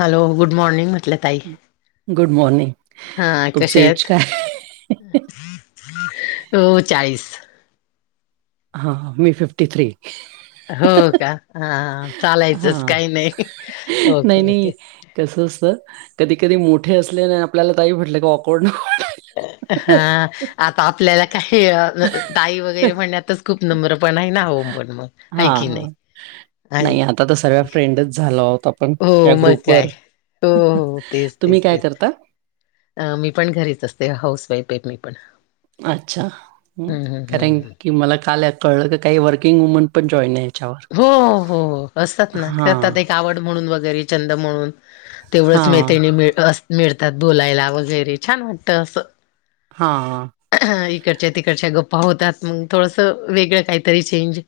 Hello, good morning म्हटलं ताई. Good morning हा तुमचं कशा एज आहेत? काय? हो चाळीस. हा मी फिफ्टी थ्री. हो का, हा चालायचंच हां. काही नाही ओके ओके. कस असत कधी कधी मोठे असले आणि आपल्याला ताई म्हटलं की ऑफ वर्ड हा. आता आपल्याला काही ताई वगैरे म्हणण्यातच खूप नम्र पण आहे ना हो पण मग. हाय की नाही. हां. आहे नाही आता तर सगळ्या फ्रेंडच झाला होत आपण या हो मग ग्रुपवर. काय, हो तेच, तुम्ही तेच, काय तेच करता? अ मी पण घरीच असते हाऊस वाईफ आहे मी पण. अच्छा! हम्म हम्म कारण हम्म की मला काल आहे कळलं का काही वर्किंग वुमन पण जॉईन आहे. याच्यावर. हो हो असतात ना हां, करतात एक आवड म्हणून वगैरे छंद म्हणून तेवढंच हां, मैत्रिणी अस मिळतात बोलायला वगैरे छान वाटत असं हा. इकडच्या तिकडच्या गप्पा होतात मग थोडसं वेगळं काहीतरी चेंज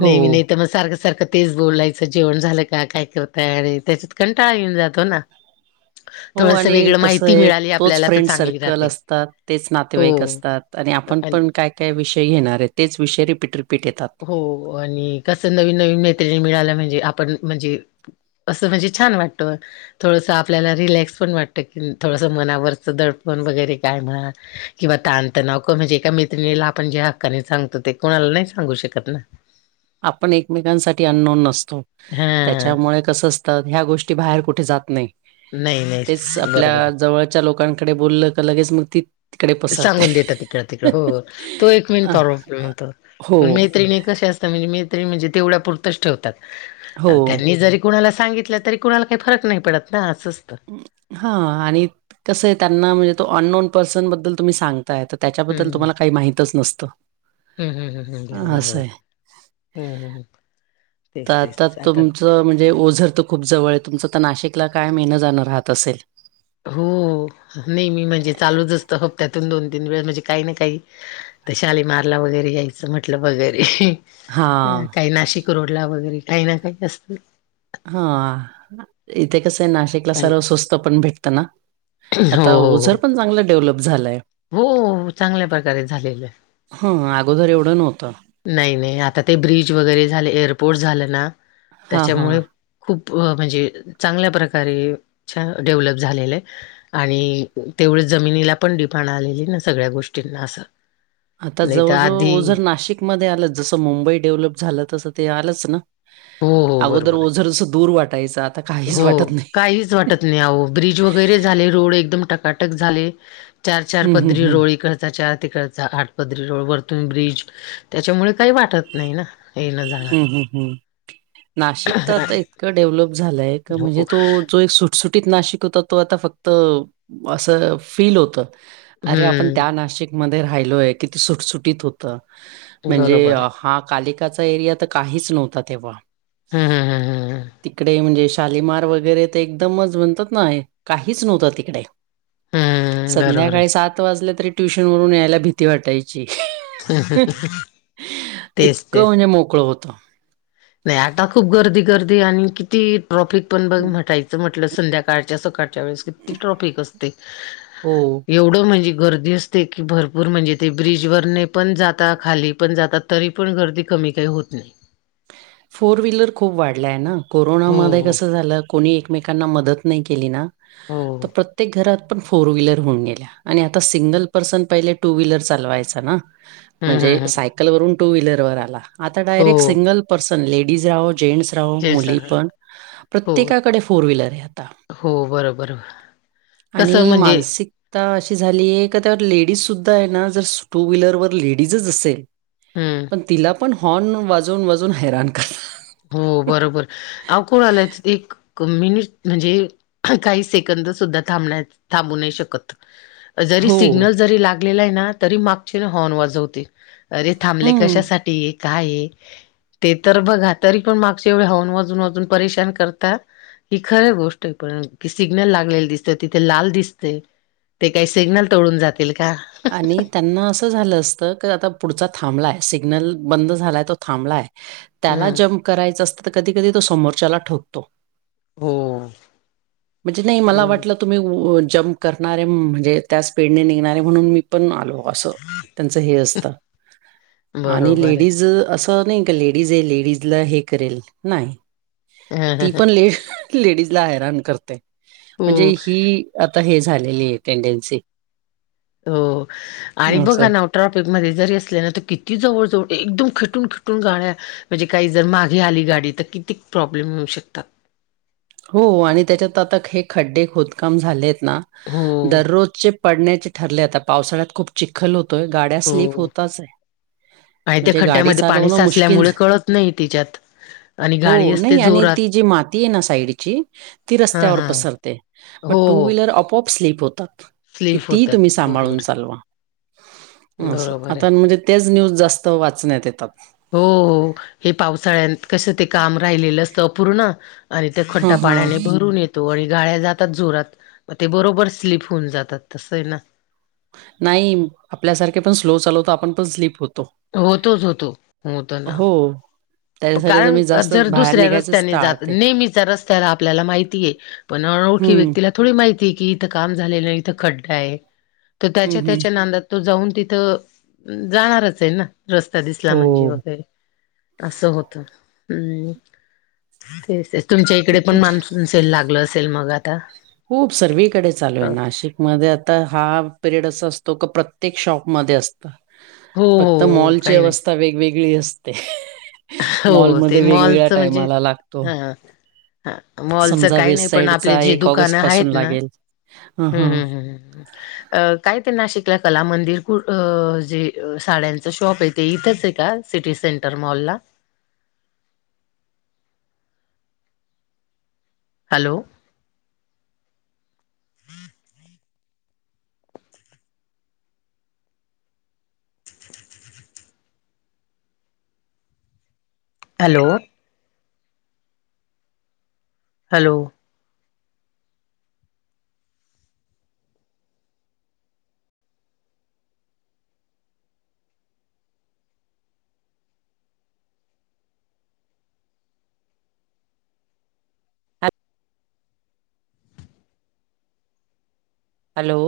हो. ते बी नाही तर मग सारखं सारखं तेच बोलायचं जेवण झालं का काय करतय आणि त्याच्यात कंटाळ येऊन जातो ना. हो थोडस आणि वेगळं कसं माहिती आहे मिळाली तोच आपल्याला तर फ्रेंड चांगली सर्कल राहते असतात तेच हो नातेवाईक असतात आणि आपण पण काय काय विषय घेणार आहेत तेच विषय रिपीट रिपीट येतात. हो आणि कसं नवीन नवीन मैत्रिणी मिळालं म्हणजे आपण म्हणजे असं म्हणजे छान वाटतं. थोडंसं आपल्याला रिलॅक्स पण वाटतं की थोडंसं मनावरचं दडपण वगैरे काय म्हणा. किंवा ताणतणाव म्हणजे एका मैत्रिणीला आपण ज्या हक्काने सांगतो ते कुणाला नाही सांगू शकत ना. आपण एकमेकांसाठी अन्नोन नसतो हा त्याच्यामुळे कस असत ह्या गोष्टी बाहेर कुठे जात नाही. नाही, नाही. तेच बरोबर आपल्या आहे. जवळच्या लोकांकडे बोललं का लगेच मग ती तिकडे पसरते. सांगून देतात हिकडं, तिकडं, हो तो एक मेन अ, प्रोब्लेम अ, होतो. हो, पण मैत्रिणी कसे असतात म्हणजे मैत्रिणी म्हणजे तेवढ्या पुरतच हो. ठेवतात त्यांनी ज कुणाला सांगितलं तरी कुणाला काही फरक नाही पडत ना असं असत. ह आणि कसं आहे त्यांना म्हणजे तो अन नोन पर्सन बद्दल तुम्ही सांग त्याच्याबद्दल हम्म. तुम्हाला काही माहितच नसत. हम्म हम्म हम्म हम्म बरोबर आहे असंय बरोबर हम्म, हम्म, तर तेच, तेच, आता तुमचं म्हणजे ओझर तर खूप जवळ आहे तुमचं तर नाशिकला कायम येणं जाणं राहत असेल. हो नेहमी म्हणजे चालूच असतं हप्त्यातून दोन तीन वेळा म्हणजे काही ना काही तर शाली मारला वगैरे यायचं म्हटलं वगैरे अ हां, काही नाशिक रोडला वगैरे काही ना काही असत. हा इथे कसं आहे नाशिकला पण सर्व स्वस्त पण भेटतं ना. आता हो ओझर पण चांगलं डेव्हलप झालंय. हो चांगल्या प्रकारे झालेलं आहे. हं अगोदर एवढं नव्हतं. नाही नाही आता ते ब्रिज वगैरे झाले एअरपोर्ट झालं ना हां, हां. त्याच्यामुळे खूप म्हणजे चांगल्या प्रकारे छान डेव्हलप झालेलं आहे. आणि तेवढं जमिनीला पण डिफहान आलेली ना सगळ्या गोष्टींना असं आता नाही तर आधी जवळजवळ जर नाशिकमध्ये आलंच जसं मुंबई डेव्हलप झालं तसं ते आलंच ना हो हो अगोदर बरोबर ओझरस दूर वाटायचं आता काहीच वाटत नाही नाहीच वाटत नाय ओ ब्रिज वगैरे झाले रोड एकदम टकाटक झाले. चार, चार हं, हं, पदरी हं. रोड इकडचाचार तिकडचा चार. हा घाट पदरी रोड वरतूून ब्रिज त्याच्यामुळे काही वाटत नाही ना येन जा हंम हंम नाशिक त आता इतक डेव्हलप झालय हो म्हणजे तो जो एक सो सुटसुटीत नाशिक होता तो आता फक्त असं फील होत. अरे आपण हम्म त्या नाशिकमध्ये राहिलोय किती सुटसुटीत होत. म्हणजे बरोबर आहे हा कालिकाचा एरिया तर काहीच नव्हता तेव्हा हम्म हम्म हम्म हम्म [inaudible] तिकडे म्हणजे शालिमार वगैरे तर एकदमच म्हणतात ना काहीच नव्हतं तिकडे. हम्म बरोबर आहे संध्याकाळी सात वाजले तरी ट्युशन वरून यायला भीती वाटायची. [unintelligible] तेच इतकं तेच म्हणजे मोकळं होत. नाही आता खूप गर्दी गर्दी आणि किती ट्रॉफिक पण बघ म्हटायचं म्हटलं संध्याकाळ सकाळच्या सकाळच्या वेळेस किती ट्रॉफिक असते? हो. एवढं म्हणजे गर्दी असते की भरपूर म्हणजे ते ब्रिजवररने पण जातात खाली पण जातात. तरी पण गर्दी कमी काही होत नाही. फोर व्हीलर खूप वाढलाय ना हो कोरोनामध्ये कस झालं? कोणी एकमेकांना मदत नाही केली ना हो हो तर प्रत्येक घरात, पण फोर व्हीलर होऊन गेल्या आणि आता सिंगल पर्सन पहिले टू व्हीलर चालवायचा ना हम्म म्हणजे हम्म हम्म सायकल वरून, टू व्हीलरवर आला, आता हो डायरेक्ट सिंगल पर्स लेडीज राहो जेंटस जैसा मुली पण हो प्रत्येका कडे फोर व्हीलर आहे आता हो बरोबर कसं आणि म्हणजे मानसिक तर अशी झालीय का त्यावर लेडीज सुुद्धा आहे ना जर टू व्हीलरवर लेडीजच असेल. हम्म पण तिला पण हॉर्न वाजून वाजून हैराण कर हो बरोबर अव कोण आलायच एक क मी म्हणजे काही सेकंद सुद्धा थाबण्यात थांबू नाही शकत जरी हो. सिग्नल जरी लागलेला आहे ना तरी मागची हॉर्न वाजवतील. अरे थांबले हं. कशासाठी काय ये ते तर बघाल तरी पण मागचे एवढे हॉर्न वाजून वाजून परेशान करतात. ही खरं गोष्ट आहे पण की सिग्नल लागलेलं दिसत तिथे लाल दिसतयं. ते काय सिग्नल तोडून जातील का? आणि त्यांना असं झालं असतं की आता पुढचा थांबलाय सिग्नल बंद झालाय तो थांबलाय. त्याला हम्म. जम्प करायच असतं तर कधी कधी तो समोरच्याला ठोकतो. हो. म्हणजे नाही मला हम्म वाटलं तुम्ही जम्प करणारे म्हणजे त्या स्पीड न निघणारे म्हणून मी पण आलो अस त्यांच हे असत आणि बरोबर आहे. लेडीज नाही का लेडीज आहे लेडीज ला हे करेल नाही ती पण ले लेडीज ला हैरान करते हो म्हणजे ही आता हे झालेली आहे टेंडेन्सी हो आणि बघा असं. ना, ट्रॉफिक मध्ये जरी असल्या ना तर किती जवळजवळ एकदम खटून खटून गाड्या, म्हणजे काही जर मागे आली गाडी तर किती प्रॉब्लेम होऊ शकतात. हो आणि त्याच्यात आता हे खड्डे खोदकाम झालेत ना हा दररोजचे पडण्याचे ठरले आता पावसाळ्यात खूप चिखल होतोय गाड्या स्लीप हो. होताच आहे. आणि त्या म्हणजे गाडी खड्ड्यामध्ये पाणी चालवणं मुश्किल साचल्यामुळे झ- कळत नाही तिच्यात आणि हो गाडी असते नाही आणि जोरात ती जी माती आहे ना साईडची ती हा रस्त्यावर हा. पसरते हो मग टू हो व्हीलर अपप स्लीप होतात. स्लीप किती होतात तुम्ही सांभाळून बरोबर चालवा. ं बरोबर आहे आता म्हणजे तेच न्यूज जास्त वाचण्यात येतात हो हे पावसाळ्यात कसं ते काम राहिलेलं असतं अपूर्ण आणि ते खड्डा हां, हां. पाण्याने भरून येत. तो आणि गाळ्या जातात जोरात मग ते बरोबर स्लीप होऊन जातात तसं आहे ना. नाही आपल्यासारखे पण स्लो चालवतो आपण पण स्लीप होतो होतोच होतो होत ना हो, त्याच्यासाठी तर कारण मी जास्तच जर बाहेर दुसऱ्या निघायचंच रस्त्याने जात टाळते. नेहमीच्या रस्त्याला आपल्याला माहितीय पण ओळखी हं, व्यक्तीला थोडी माहितीय की इथं काम झालेलं इथं खड्डा आहे तर हं, त्याच्या हं. त्याच्या नांदात तो जाऊन तिथं जाणारच आहे ना रस्ता दिसला हो, म्हणजे वगैरे तं होत हम् तेच तेच तुमच्या तर इकडे पण त्याच्या माणस तेेल लागलं असेल मग आता खूप सर्वीकडे चालू आहे हो नाशिक मध्ये आता हा पिरियड असं असतो क प्रत्येक शॉप मध्ये असत फक्त हो मॉलची काही नाही अवस्था वेगवेगळी असते हो ते मॉलमध्ये वेगवेगळ्या मॉलच म्हणजे टायमाला लागतो. हा हा मॉलचं समजा काही नाही वेस्ट पण आपले साईडचा जे एक दुकानं ऑगस्ट पासून आहेत ना लागेल. हं, ह् हं. ह् अ काय ते नाशिकला कला मंदिर कु जे साड्यांचं शॉप आहे ते इथंच आहे का? सिटी सेंटर मॉल्ला हॅलो हॅलो हॅलो. हॅलो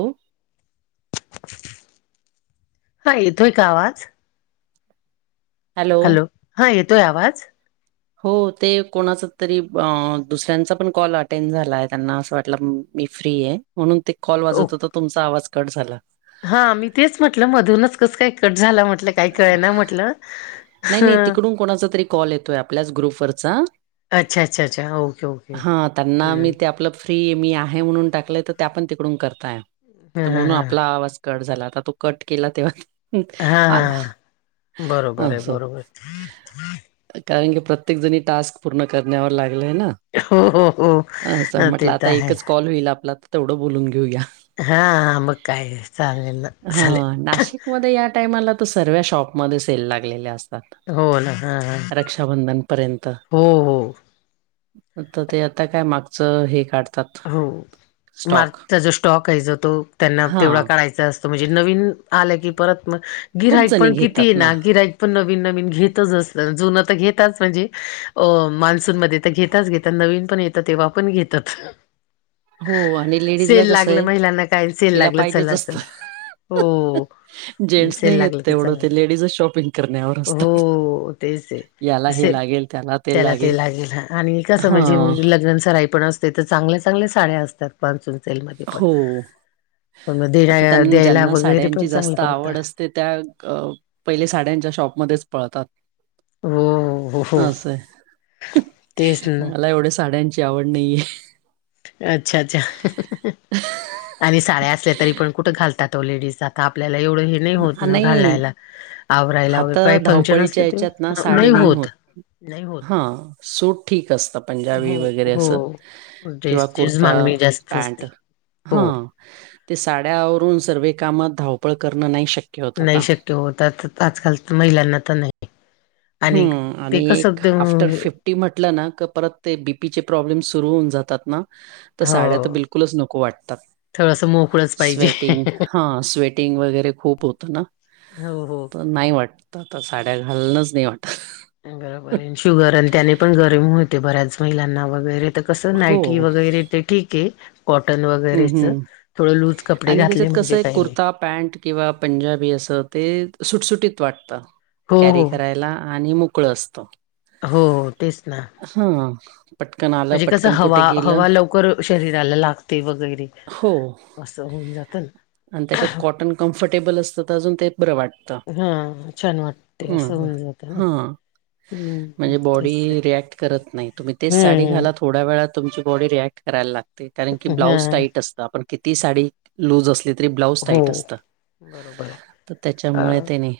हा येतोय का आवाज? हॅलो हा येतोय आवाज? हो ते कोणाच तरी दुसऱ्यांचा पण कॉल अटेंड झाला आहे त्यांना असं वाटलं. मी फ्री आहे म्हणून ते कॉल ओ वाजवत हो तर तुमचा आवाज कट झाला. हा मी तेच म्हटलं मधूनच कसं का कट झालं म्हटलं. काही कळे ना म्हटलं नाही, ह. नाही तिकडून कोणाचा तरी कॉल येतोय आपल्याच ग्रुप वरचा. अच्छा, अच्छा, अच्छा. Okay, okay. हा त्यांना मी हं. ते आपलं फ्री मी आहे म्हणून टाकलंय तर त्या पण तिकडून करताय हां, हां, म्हणून हां. आपला आवाज कट झाला आता तो कट केला तेव्हा हां, आला हां. अ बरोबर आहे, सर बरोबर. कारण की प्रत्येक जणी टास्क पूर्ण करण्यावर लागलेय ना हो हो असं हो म्हटलं ते आता तर ह एकच कॉल होईल आपला तर तेवढं बोलून घेऊया हा आ ब काय चाग ना सले त्या टाइमाला तो सर्व्या शॉपमध्ये सेल लागलेल्या असत हो ना. हां, हां. रक्षाबंधन पर्यंत हो, हो. तर ते आता काय मागचं हे काढत हो मार्कचा जो स्टॉक आहे जो तो त्यांना तेवढा हां, काढायचा अस म्हणजे नवीन आलं की परत मग खूप गिराईक जणी पण किती आहे घेतात ना गिराक पण नवीन नवीन घेतच अस जुन तर घेताच म्हणजे अ मान्सूनमध्येध्ये तर घेताच घेत नवीन पण येतात तेव्हा पण घेतात हो. लेडीजला सेल कसं लागल आहे महिलांना काय सेल तिला लागल पाहिजेच चला असतं. चला हो. जेंट्स ेल नाही घेत लागल की तेवढं चलाय ते लेडीजच शॉपिंग करण्यावर असतात. हो तेच आहे. असे त्याला ते लागेल आणि कसं म्हणजे हां, लग्न स राई पण. तिथे चांगल्या चांगल्या साड्या असतात मान्सून. ण हो. पण आता देण्या द्यायला वगैरे पण चांगलं परवत. ते त्या पहिले साड्यांच्या शॉपमध्येच पळतात. हो हो हो असय तेच ना मला एवढे साड्यां. ची आवड नाहीये. अच्छा अच्छा आणि साड्या असल्या तरी पण कुठं घालतात. लेडीज आता आपल्याला एवढं हे. नाही होत आ, न नाही घाललायला आवरायला वगैरे आता काही फंक्शन धावपळीच्या असलं ते नाही होत. नाही होत. हा सूट ठीक असत पंजाबी हो वगैरे हो असं. किंवा ड्रेसचीच कुर्ता मागणी जास्त असते पँन्ट हा हो ते साड्यावरून सर्व काम धावपळ करण नाही शकत. नाही शक्य होत आजकाल महिलांना तर नाही. आणि ते कसं. ी म्हटलं ना क परत ते बीपीचे प्रॉब्लेम सुरु होऊन जातात ना. तर साड्या तर हो बिलकुलच नको वाटतात थोडसं मोकळंच पाहिजे स्वेटिंग. हां स्वेटिंग वगैरे खूप होतं ना. हो हो. तर नाही वाटतं तर साड्या घालणंच नाही वाटत. बरोबर आहे शुगर आणि त्याने पण गरम होते बऱ्याच महिलांना वगैरे. कस हो. नाईटी वगैरे ते ठीक आहे. कॉटन हं, वगैरेचं हं. थोडं लूज कपडे आणि त्याच्यात घातले कसं म्हणजे आहे काही नाही. कुर्ता, पॅन्ट किंवा पंजाबी असं ते सुटसुटीत वाटतं. हो कॅरी हो करायला आणि मोकळ असतो. हो हो तेच ना. हा. म्हणजे कस हवा हवा लवकर शरीराला लागते वगैरे. हो असं होऊन जातं ना आणि त्याच्यात कॉटन कम्फर्टेबल असतं तर अजून ते बरं वाटत. हा छान वाटते असं होऊन जातं ना. हां. हम्म म्हणजे तेच बॉडी रिएक्ट करत नाही तुम्ही तेच साडी घालात. हम्म थोड्या वेळा तुमची बॉडी रिॲक्ट करायला लागते कारण की हा ब्लाउज टाईट असतं आपण किती साडी लूज असली. ब्लाउज हो टाईट असत बरोबर आहे तर अ त्याच्यामुळे त्यानी.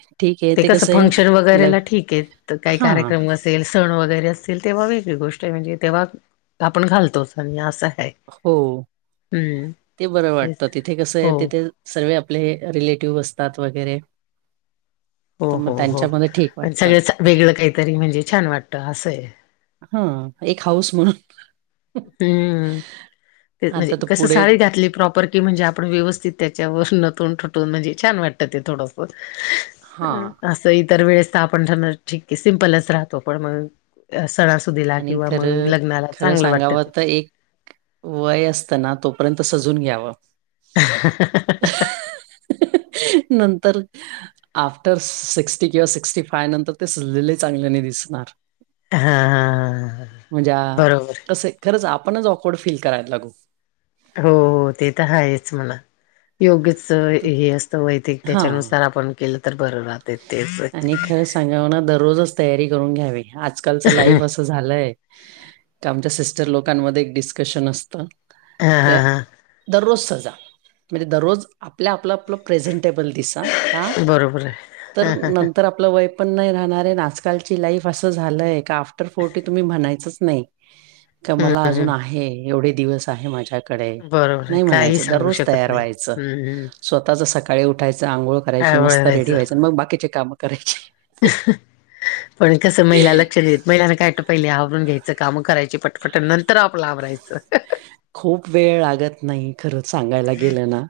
ते कसं फंक्शन वगैरेला ठीक आहे काही हां. कार्यक्रम. अस सण वगैरे असतील तेव्हा वेगळी गोष्ट आहे म्हणजे तेव्हा आपण घालतोच आणि असं आहे. हो हम्म ते बरं तेच वाटतं तिथे कस आहे हो तिथे. सर्व आपले रिलेटिव्ह असतात वगैरे. हो तर हो मग हो त्यांच्यामध्ये ठीक वाटतं. सगळं वेगळं काहीतरी म्हणजे छान वाटतं असं आहे. हा एक हाऊस म्हणून. हम्म ते म्हणजे आता तर कस पुढे साडी घातली प्रॉपर. की म्हणजे आपण व्यवस्थित त्याच्यावर नतून ठटून म्हणजे छान वाटतं ते थोडंफ हां असं इतर वेळेस तर आपण ठीक सिम्पलच राहतो पण मग सणासुदीला आणि किंवा मग खरं लग्नाला खरं चांगलं वाटतं. सांगावं तर ते एक वय असताना तोपर्यंत सजून घ्यावं. [inaudible] नंतर. आफ्टर सिक्स्टी किंवा सिक्स्टी फाय नंतर ते सुजलेले चांगल्याने दिसणार. हा हा हा हा म्हणजे आ बरोबर कसय खरंच आपणच ऑफवर्ड फील करायला लागू. हो हो ते तर हायच म्हणा. योग्यच तर हे असतं वय ते हां. त्याच्यानुसार आपण केलं तर बरं राहत तेच आणि खरं दररोजच तयारी करून घ्यावी आजकालच लाईफ अस झालंय आमच्या सिस्टर लोकांमध्ये एक डिस्कशन असतं. हा हा क हा दररोज सजा म्हणजे दररोज आपल्या आपलं आपलं प्रेझेंटेबल दिसा का बरोबर हाय. तर नंतर आपलं वय पण नाही राहणार आहे आजकालची लाईफ असं झालंय का आफ्टर फोर्टी तुम्ही म्हणायचंच नाही. [unintelligible] क मला अजून ह आहे एवढे दिवस आहे माझ्या कडे बरोबर आहे नाही काही म्हणायचं सांगू दररोज शकत तयार नाही व्हायचं. हम्म हम्म स्वतःच सकाळी उठायचं आंघोळ करायची आवळ मस्त रेडी राहायचं व्हायचं मग बाकीची कामं करायची. पण कसं महिला लक्ष देत नाही महिलांना काय पहिले आवरून घ्यायचं काम करायची पट ट नंतर आपल आवरायचं खूप वेळ लागत नाही खरं सांगायला गेलं ना.